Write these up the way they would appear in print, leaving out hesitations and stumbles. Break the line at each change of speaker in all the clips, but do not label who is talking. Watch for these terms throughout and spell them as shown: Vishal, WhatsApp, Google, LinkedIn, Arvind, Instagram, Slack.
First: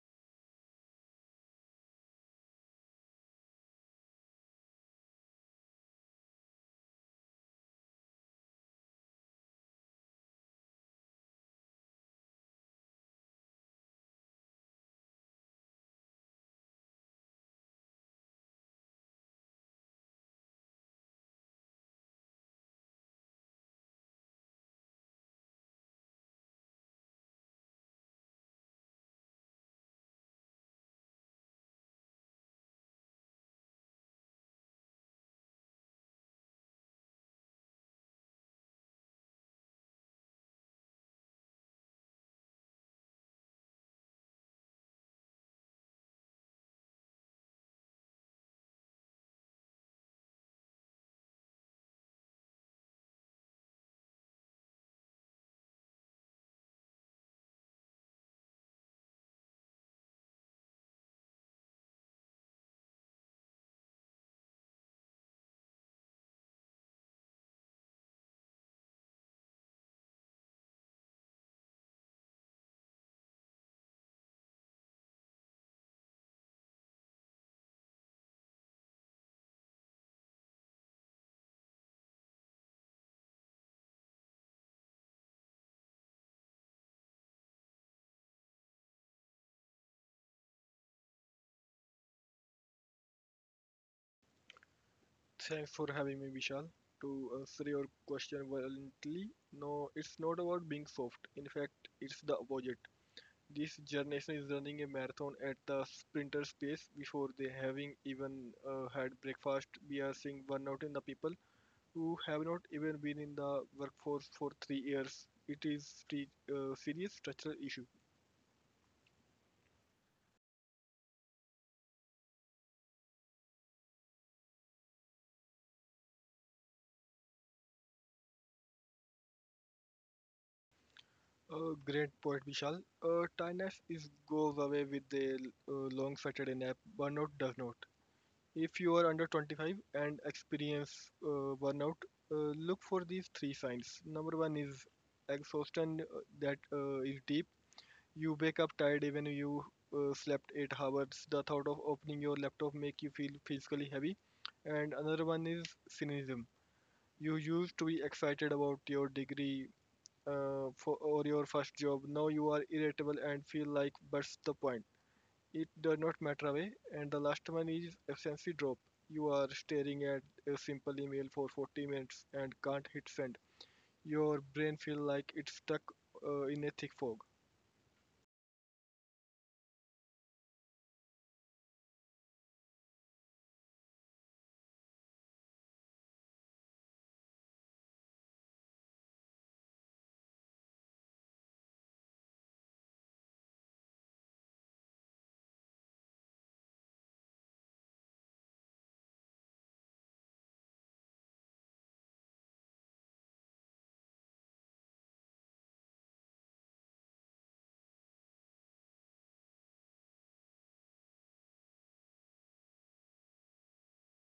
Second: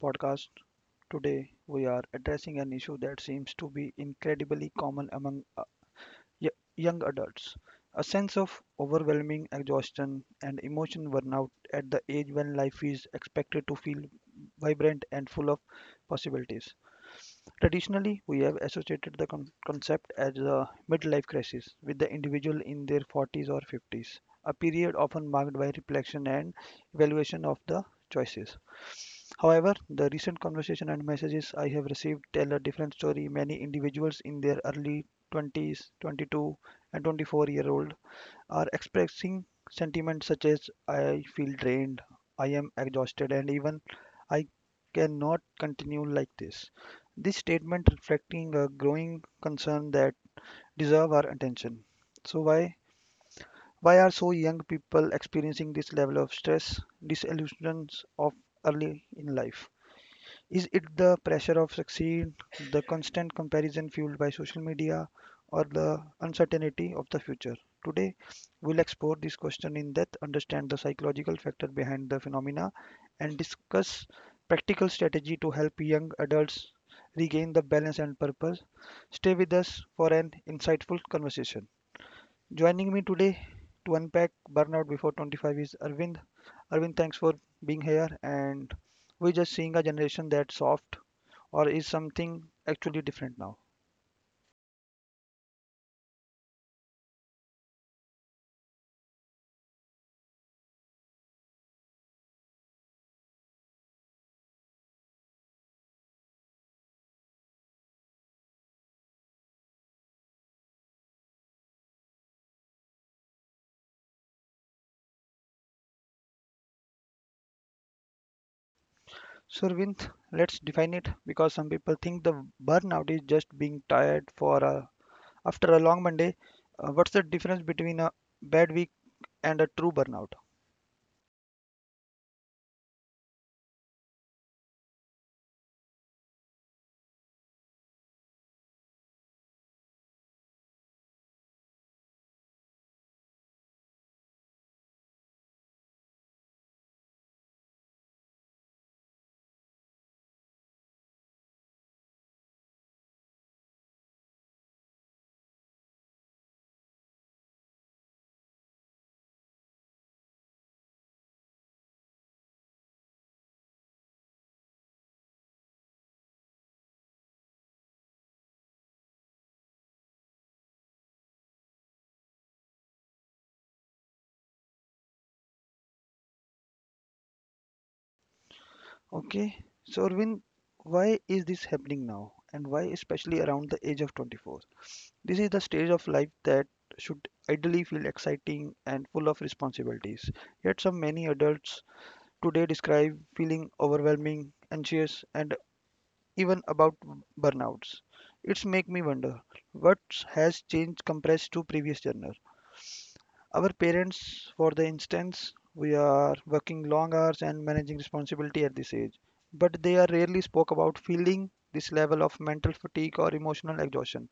podcast. Today, we are addressing an issue that seems to be incredibly common among y- young adults, a sense of overwhelming exhaustion and emotion burnout at the age when life is expected to feel vibrant and full of possibilities. Traditionally, we have associated the concept as a midlife crisis with the individual in their 40s or 50s, a period often marked by reflection and evaluation of the choices. However, the recent conversation and messages I have received tell a different story. Many individuals in their early 20s, 22, and 24-year-old are expressing sentiments such as I feel drained, I am exhausted, and even I cannot continue like this. This statement reflecting a growing concern that deserve our attention. So why are so young people experiencing this level of stress, disillusions of early in life? Is it the pressure of succeed, the constant comparison fueled by social media, or the uncertainty of the future? Today, we'll explore this question in depth, understand the psychological factor behind the phenomena, and discuss practical strategy to help young adults regain the balance and purpose. Stay with us for an insightful conversation. Joining me today to unpack burnout before 25 is Arvind. Arvind, thanks for being here. And we're just seeing a generation that's soft, or is something actually different now.
Thanks for having me, Vishal. To answer your question violently, no, it's not about being soft. In fact, it's the opposite. This generation is running a marathon at the sprinter pace before they having even had breakfast. We are seeing burnout in the people who have not even been in the workforce for 3 years. It is a serious structural issue.
So, Arvind, let's define it because some people think the burnout is just being tired after a long Monday. What's the difference between a bad week and a true burnout?
A great point, Vishal. Tiredness is goes away with a long Saturday nap. Burnout does not. If you are under 25 and experience burnout, look for these three signs. Number one is exhaustion that is deep. You wake up tired even you slept 8 hours. The thought of opening your laptop make you feel physically heavy. And another one is cynicism. You used to be excited about your degree or your first job. Now you are irritable and feel like what's the point? It does not matter away. And the last one is efficiency drop. You are staring at a simple email for 40 minutes and can't hit send. Your brain feels like it's stuck in a thick fog.
Okay, so Arvind, why is this happening now? And why, especially around the age of 24? This is the stage of life that should ideally feel exciting and full of responsibilities. Yet, some many adults today describe feeling overwhelming, anxious, and even about burnouts. It's make me wonder what has changed compared to previous genre. Our parents, for the instance, we are working long hours and managing responsibility at this age, but they are rarely spoke about feeling this level of mental fatigue or emotional exhaustion.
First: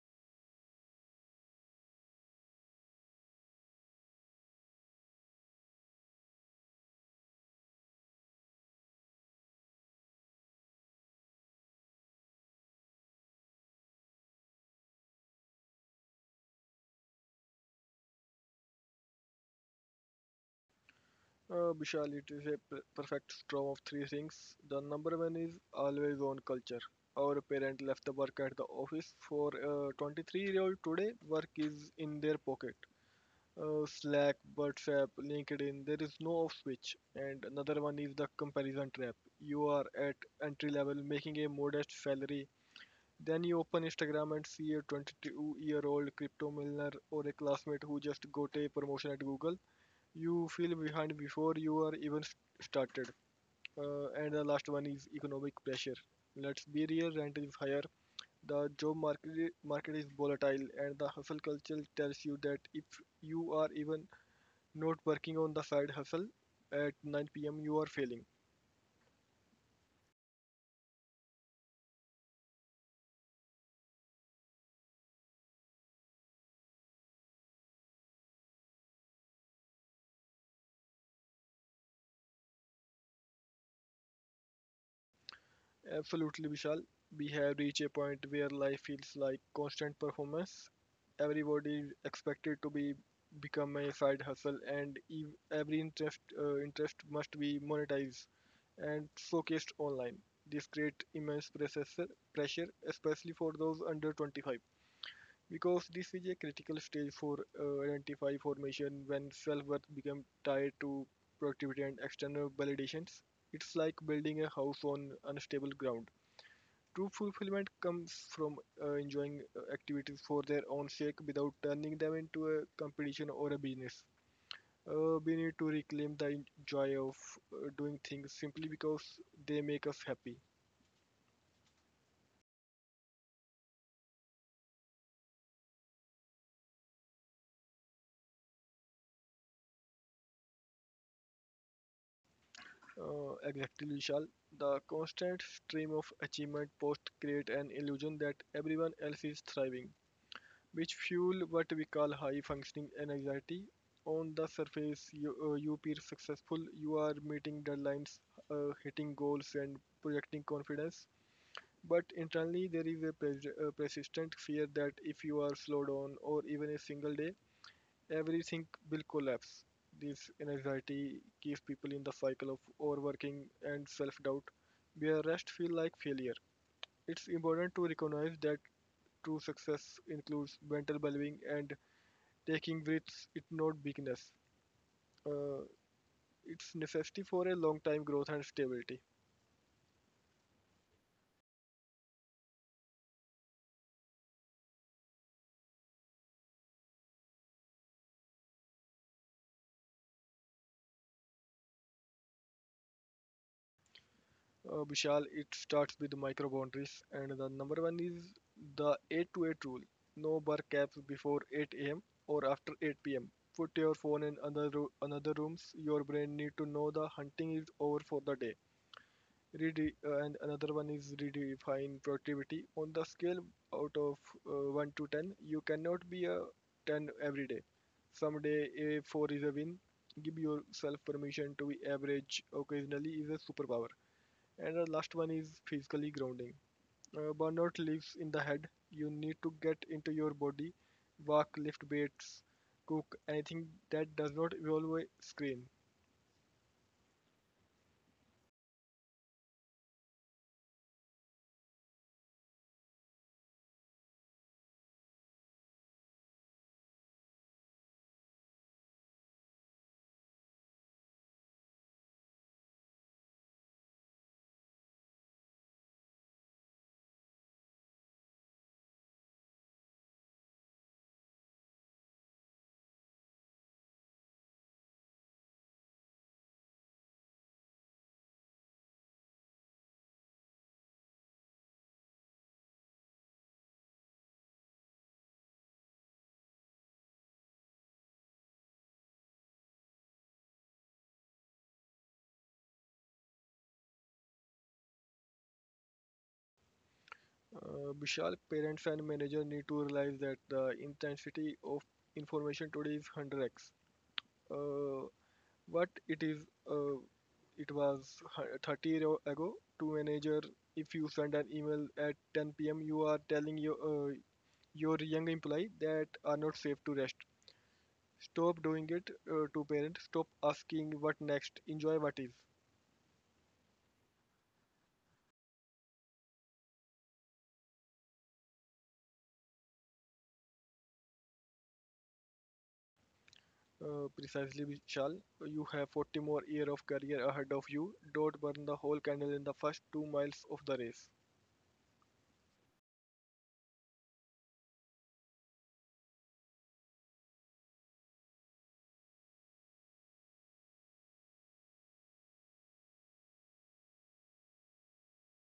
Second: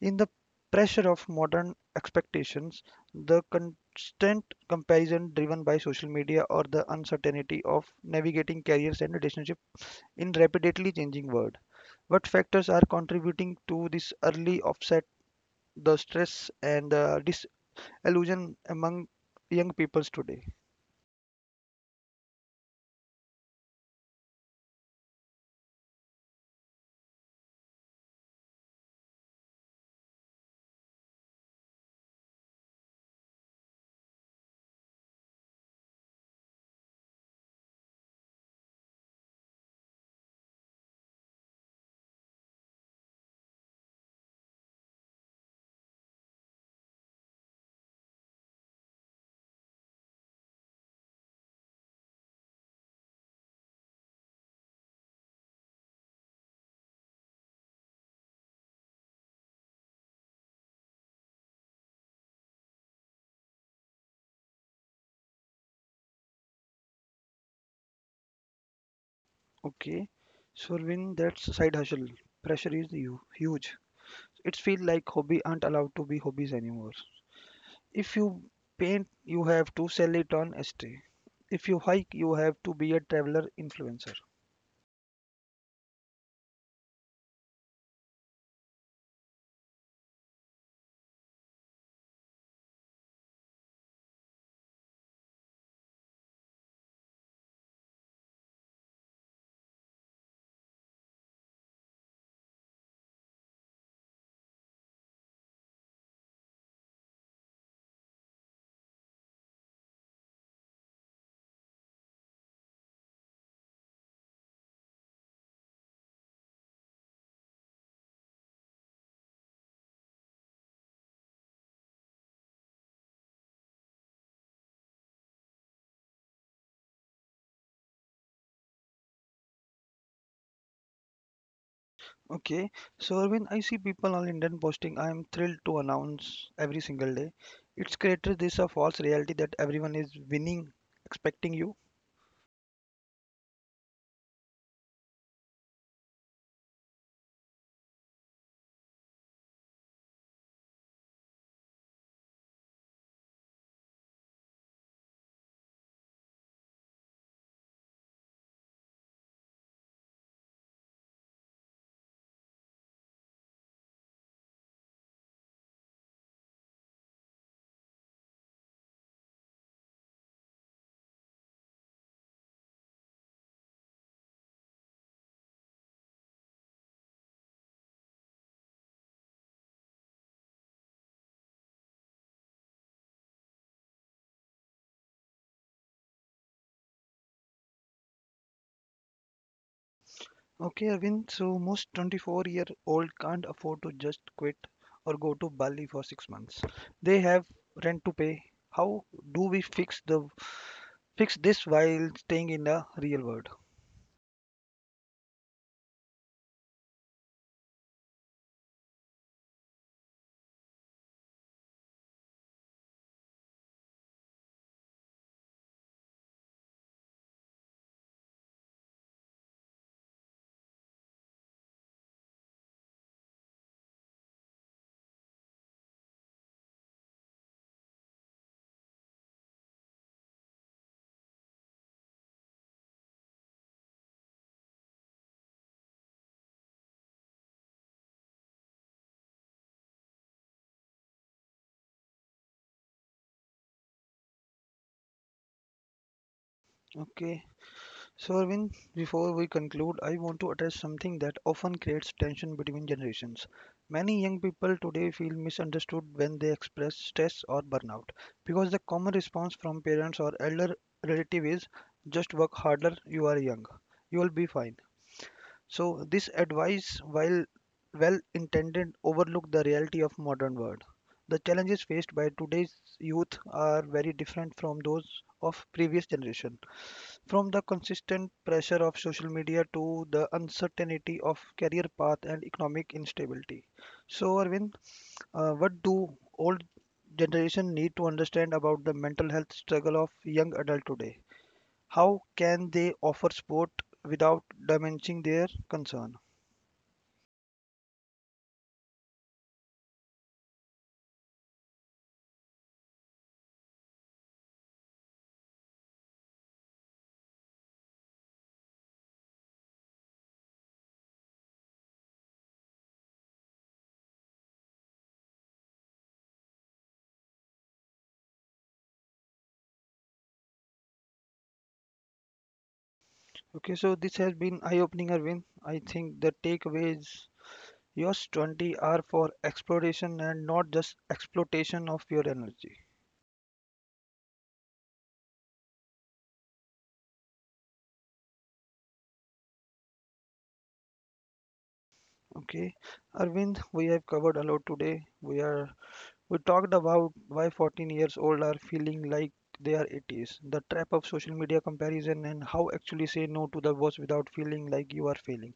In the pressure of modern expectations, the constant comparison driven by social media, or the uncertainty of navigating careers and relationships in rapidly changing world, what factors are contributing to this early offset, the stress and the disillusion among young peoples today?
Bishal, it is a perfect storm of three things. The number one is always on culture. Our parent left the work at the office for a 23-year-old today. Work is in their pocket. Slack, WhatsApp, LinkedIn. There is no off switch. And another one is the comparison trap. You are at entry level making a modest salary. Then you open Instagram and see a 22-year-old crypto millionaire or a classmate who just got a promotion at Google. You feel behind before you are started. And the last one is economic pressure. Let's be real, rent is higher. The job market is volatile, and the hustle culture tells you that if you are even not working on the side hustle at 9 p.m., you are failing.
Okay, so when that's side hustle, pressure is huge. It feels like hobby aren't allowed to be hobbies anymore. If you paint, you have to sell it on estate. If you hike, you have to be a traveler influencer.
Absolutely, Vishal. We have reached a point where life feels like constant performance. Everybody is expected to be become a side hustle, and every interest interest must be monetized and showcased online. This creates immense pressure, especially for those under 25, because this is a critical stage for identify formation when self-worth becomes tied to productivity and external validations. It's like building a house on unstable ground. True fulfillment comes from enjoying activities for their own sake without turning them into a competition or a business. We need to reclaim the joy of doing things simply because they make us happy.
Okay, so when I see people on LinkedIn posting, I am thrilled to announce every single day. It's created this a false reality that everyone is winning, expecting you.
Exactly, Vishal. The constant stream of achievement posts create an illusion that everyone else is thriving, which fuel what we call high functioning anxiety. On the surface, you appear successful, you are meeting deadlines, hitting goals, and projecting confidence. But internally, there is a persistent fear that if you are slow down or even a single day, everything will collapse. This anxiety keeps people in the cycle of overworking and self doubt, where rest feels like failure. It's important to recognize that true success includes mental well being and taking risks, it's not weakness. Uh, it's necessity for a long time growth and stability.
Okay, Arvind, so most 24-year-old can't afford to just quit or go to Bali for 6 months. They have rent to pay. How do we fix this while staying in the real world?
Vishal, it starts with micro boundaries, and the number one is the 8 to 8 rule. No bar caps before 8 a.m. or after 8 p.m. Put your phone in other another rooms. Your brain need to know the hunting is over for the day. And another one is redefine productivity on the scale out of 1 to 10. You cannot be a 10 every day. Someday a 4 is a win. Give yourself permission to be average occasionally is a superpower. And the last one is physically grounding. Burnout lives in the head. You need to get into your body, walk, lift weights, cook anything that does not involve a screen.
Okay, so, Arvind, before we conclude, I want to address something that often creates tension between generations. Many young people today feel misunderstood when they express stress or burnout because the common response from parents or elder relative is just work harder, you are young, you will be fine. So this advice, while well intended, overlook the reality of modern world. The challenges faced by today's youth are very different from those of previous generation. From the consistent pressure of social media to the uncertainty of career path and economic instability. So Arvind, what do old generation need to understand about the mental health struggle of young adult today? How can they offer support without diminishing their concern?
Vishal, parents and manager need to realize that the intensity of information today is 100x. Uh, what it is, uh, it was 30 year ago to manager. If you send an email at 10 p.m., you are telling your young employee that are not safe to rest. Stop doing it. To parents. Stop asking what next. Enjoy what is.
Okay, so this has been eye-opening, Arvind. I think the takeaways yours 20 are for exploration and not just exploitation of your energy.
Precisely, Vishal. You have 40 more years of career ahead of you. Don't burn the whole candle in the first 2 miles of the race.
Okay, Arvind, we have covered a lot today. We talked about why 14 years old are feeling like they are 80s, the trap of social media comparison, and how actually say no to the boss without feeling like you are failing.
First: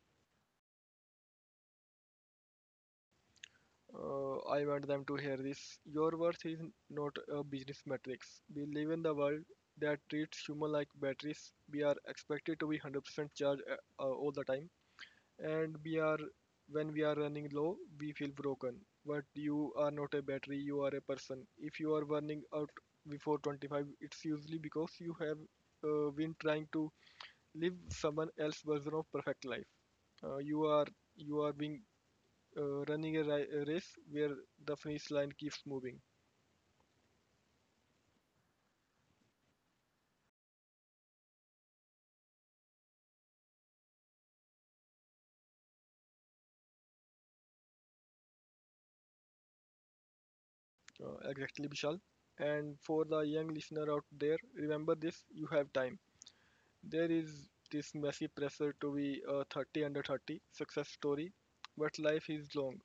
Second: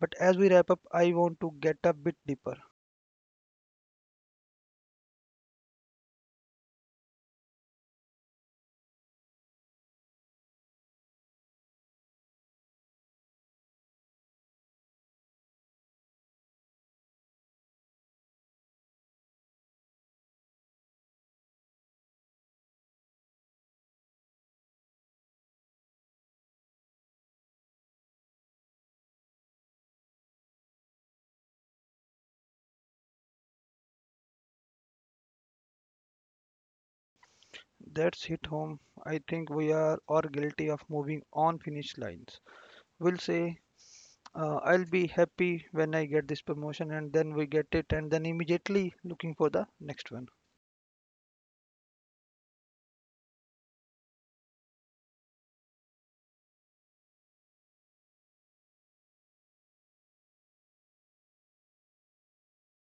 But as we wrap up, I want to get a bit deeper.
I want them to hear this. Your worth is not a business matrix. We live in the world that treats human like batteries. We are expected to be 100% charged all the time, and we are when we are running low we feel broken, but you are not a battery, you are a person. If you are burning out before 25, it's usually because you have been trying to live someone else's version of perfect life. uh, you are you are being running a race where the finish line keeps moving.
That's hit home. I think we are all guilty of moving on finish lines will say, I'll be happy when I get this promotion, and then we get it, and then immediately looking for the next one.
Exactly, vishal, and for the young listener out there remember this, you have time. There is this massive pressure to be a 30 under 30 success story, but life is long.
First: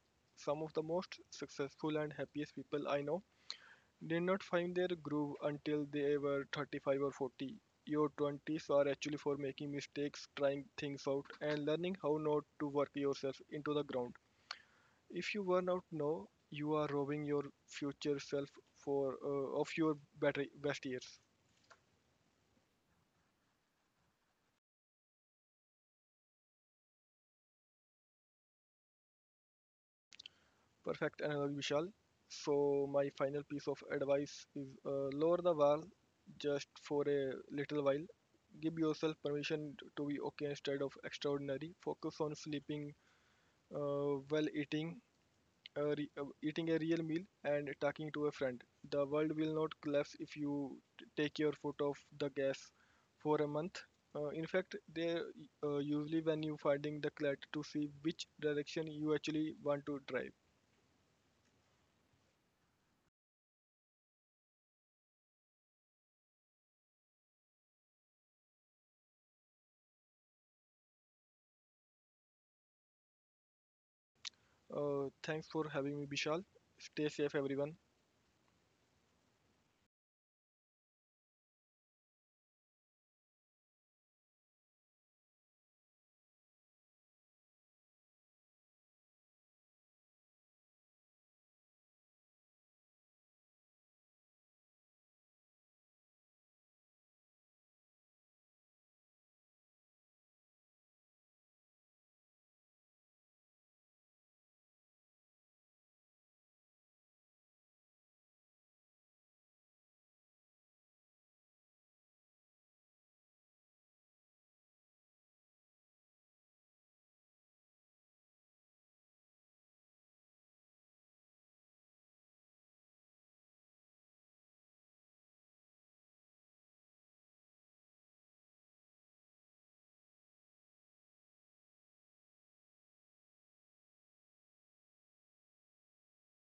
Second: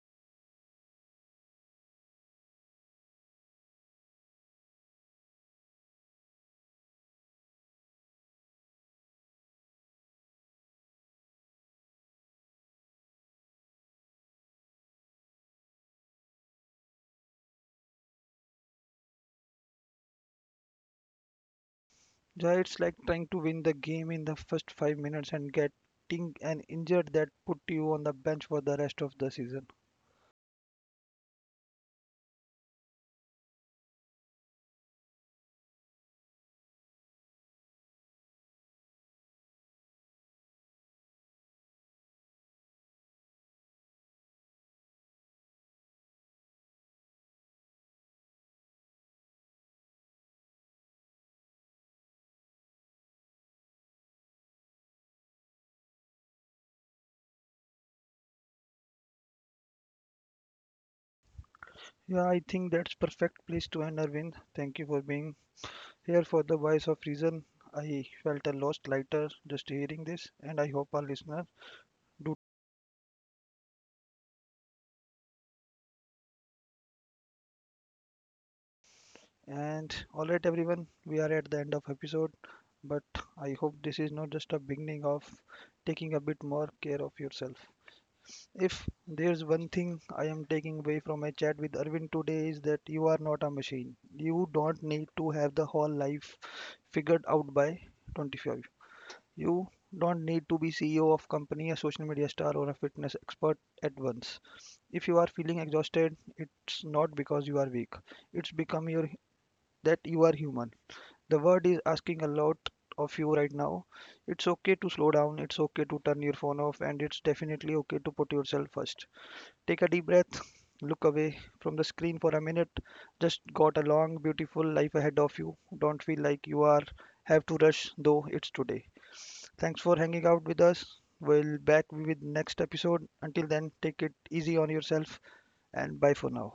Some of the most successful and happiest people I know did not find their groove until they were 35 or 40. Your 20s are actually for making mistakes, trying things out, and learning how not to work yourself into the ground. If you burn out now, you are robbing your future self for of your best years.
Yeah, it's like trying to win the game in the first 5 minutes and getting an injured that put you on the bench for the rest of the season.
Perfect analogy, Vishal. So my final piece of advice is lower the bar just for a little while. Give yourself permission to be okay instead of extraordinary. Focus on sleeping well, eating, eating a real meal, and talking to a friend. The world will not collapse if you take your foot off the gas for a month. In fact, they usually when you finding the clarity to see which direction you actually want to drive.
Yeah, I think that's perfect place to end, Arvind. Thank you for being here for the voice of reason. I felt a lot lighter just hearing this, and I hope our listeners do.
Thanks for having me, Bishal. Stay safe, everyone.
And all right, everyone, we are at the end of episode, but I hope this is not just a beginning of taking a bit more care of yourself. If there's one thing I am taking away from my chat with Arvind today is that you are not a machine. You don't need to have the whole life figured out by 25. You don't need to be CEO of company, a social media star, or a fitness expert at once. If you are feeling exhausted, it's not because you are weak. It's become your that you are human, the world is asking a lot of you right now. It's okay to slow down, it's okay to turn your phone off, and it's definitely okay to put yourself first. Take a deep breath, look away from the screen for a minute. Just got a long, beautiful life ahead of you. Don't feel like you are have to rush, though it's today. Thanks for hanging out with us. We'll back with next episode. Until then, take it easy on yourself and bye for now.